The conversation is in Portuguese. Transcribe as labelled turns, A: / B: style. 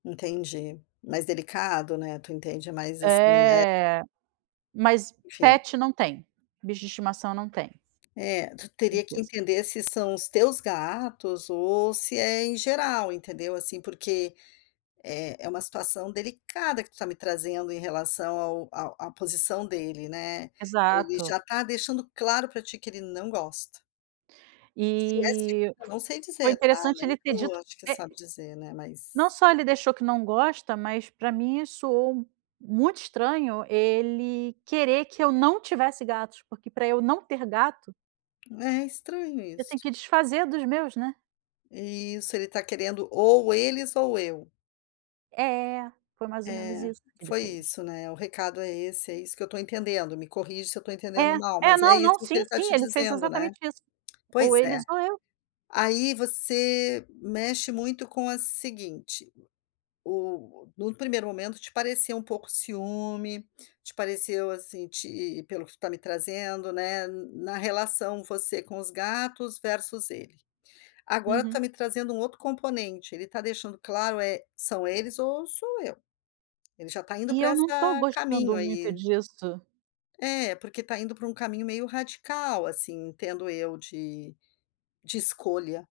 A: Entendi, mais delicado né, tu entende mais assim, né.
B: É, mas
A: Enfim.
B: pet não tem, bicho de estimação não tem.
A: É, tu teria que
B: Certeza.
A: entender se são os teus gatos ou se é em geral, entendeu assim, porque é é uma situação delicada que tu está me trazendo em relação ao ao à posição dele, né, ele já
B: Exato.
A: está deixando claro pra ti que ele não gosta. Se é seguro
B: E
A: eu não sei
B: foi
A: dizer tá,
B: interessante
A: nem
B: ele ter
A: tu
B: dito
A: acho que você
B: é
A: sabe dizer, né, mas
B: não só ele deixou que não gosta, mas pra mim isso soou muito estranho ele querer que eu não tivesse gatos, porque para eu não ter gato
A: É estranho
B: eu tenho
A: isso.
B: que desfazer dos meus, né.
A: Isso ele está querendo ou eles ou eu.
B: É, foi mais ou menos
A: É,
B: isso que ele
A: foi
B: fez.
A: isso, né, o recado é esse, é isso que eu estou entendendo, me corrige se eu estou entendendo
B: É,
A: mal,
B: é
A: mas é
B: não,
A: isso
B: não,
A: que
B: sim,
A: ele está
B: sim,
A: te
B: ele fez
A: dizendo, né.
B: exatamente isso. Ou
A: Pois é,
B: eles ou eu.
A: aí você mexe muito com a seguinte. O num primeiro momento te pareceu um pouco ciúme, te pareceu assim te, pelo que tu está me trazendo, né, na relação você com os gatos versus ele. Agora tu está
B: Uhum.
A: me trazendo um outro componente, ele está deixando claro: é, são eles ou sou eu. Ele já está indo
B: E
A: para
B: eu não estou
A: essa
B: gostando
A: caminho
B: muito
A: aí.
B: disso.
A: É, porque está indo para um caminho meio radical assim, entendo eu de de escolha.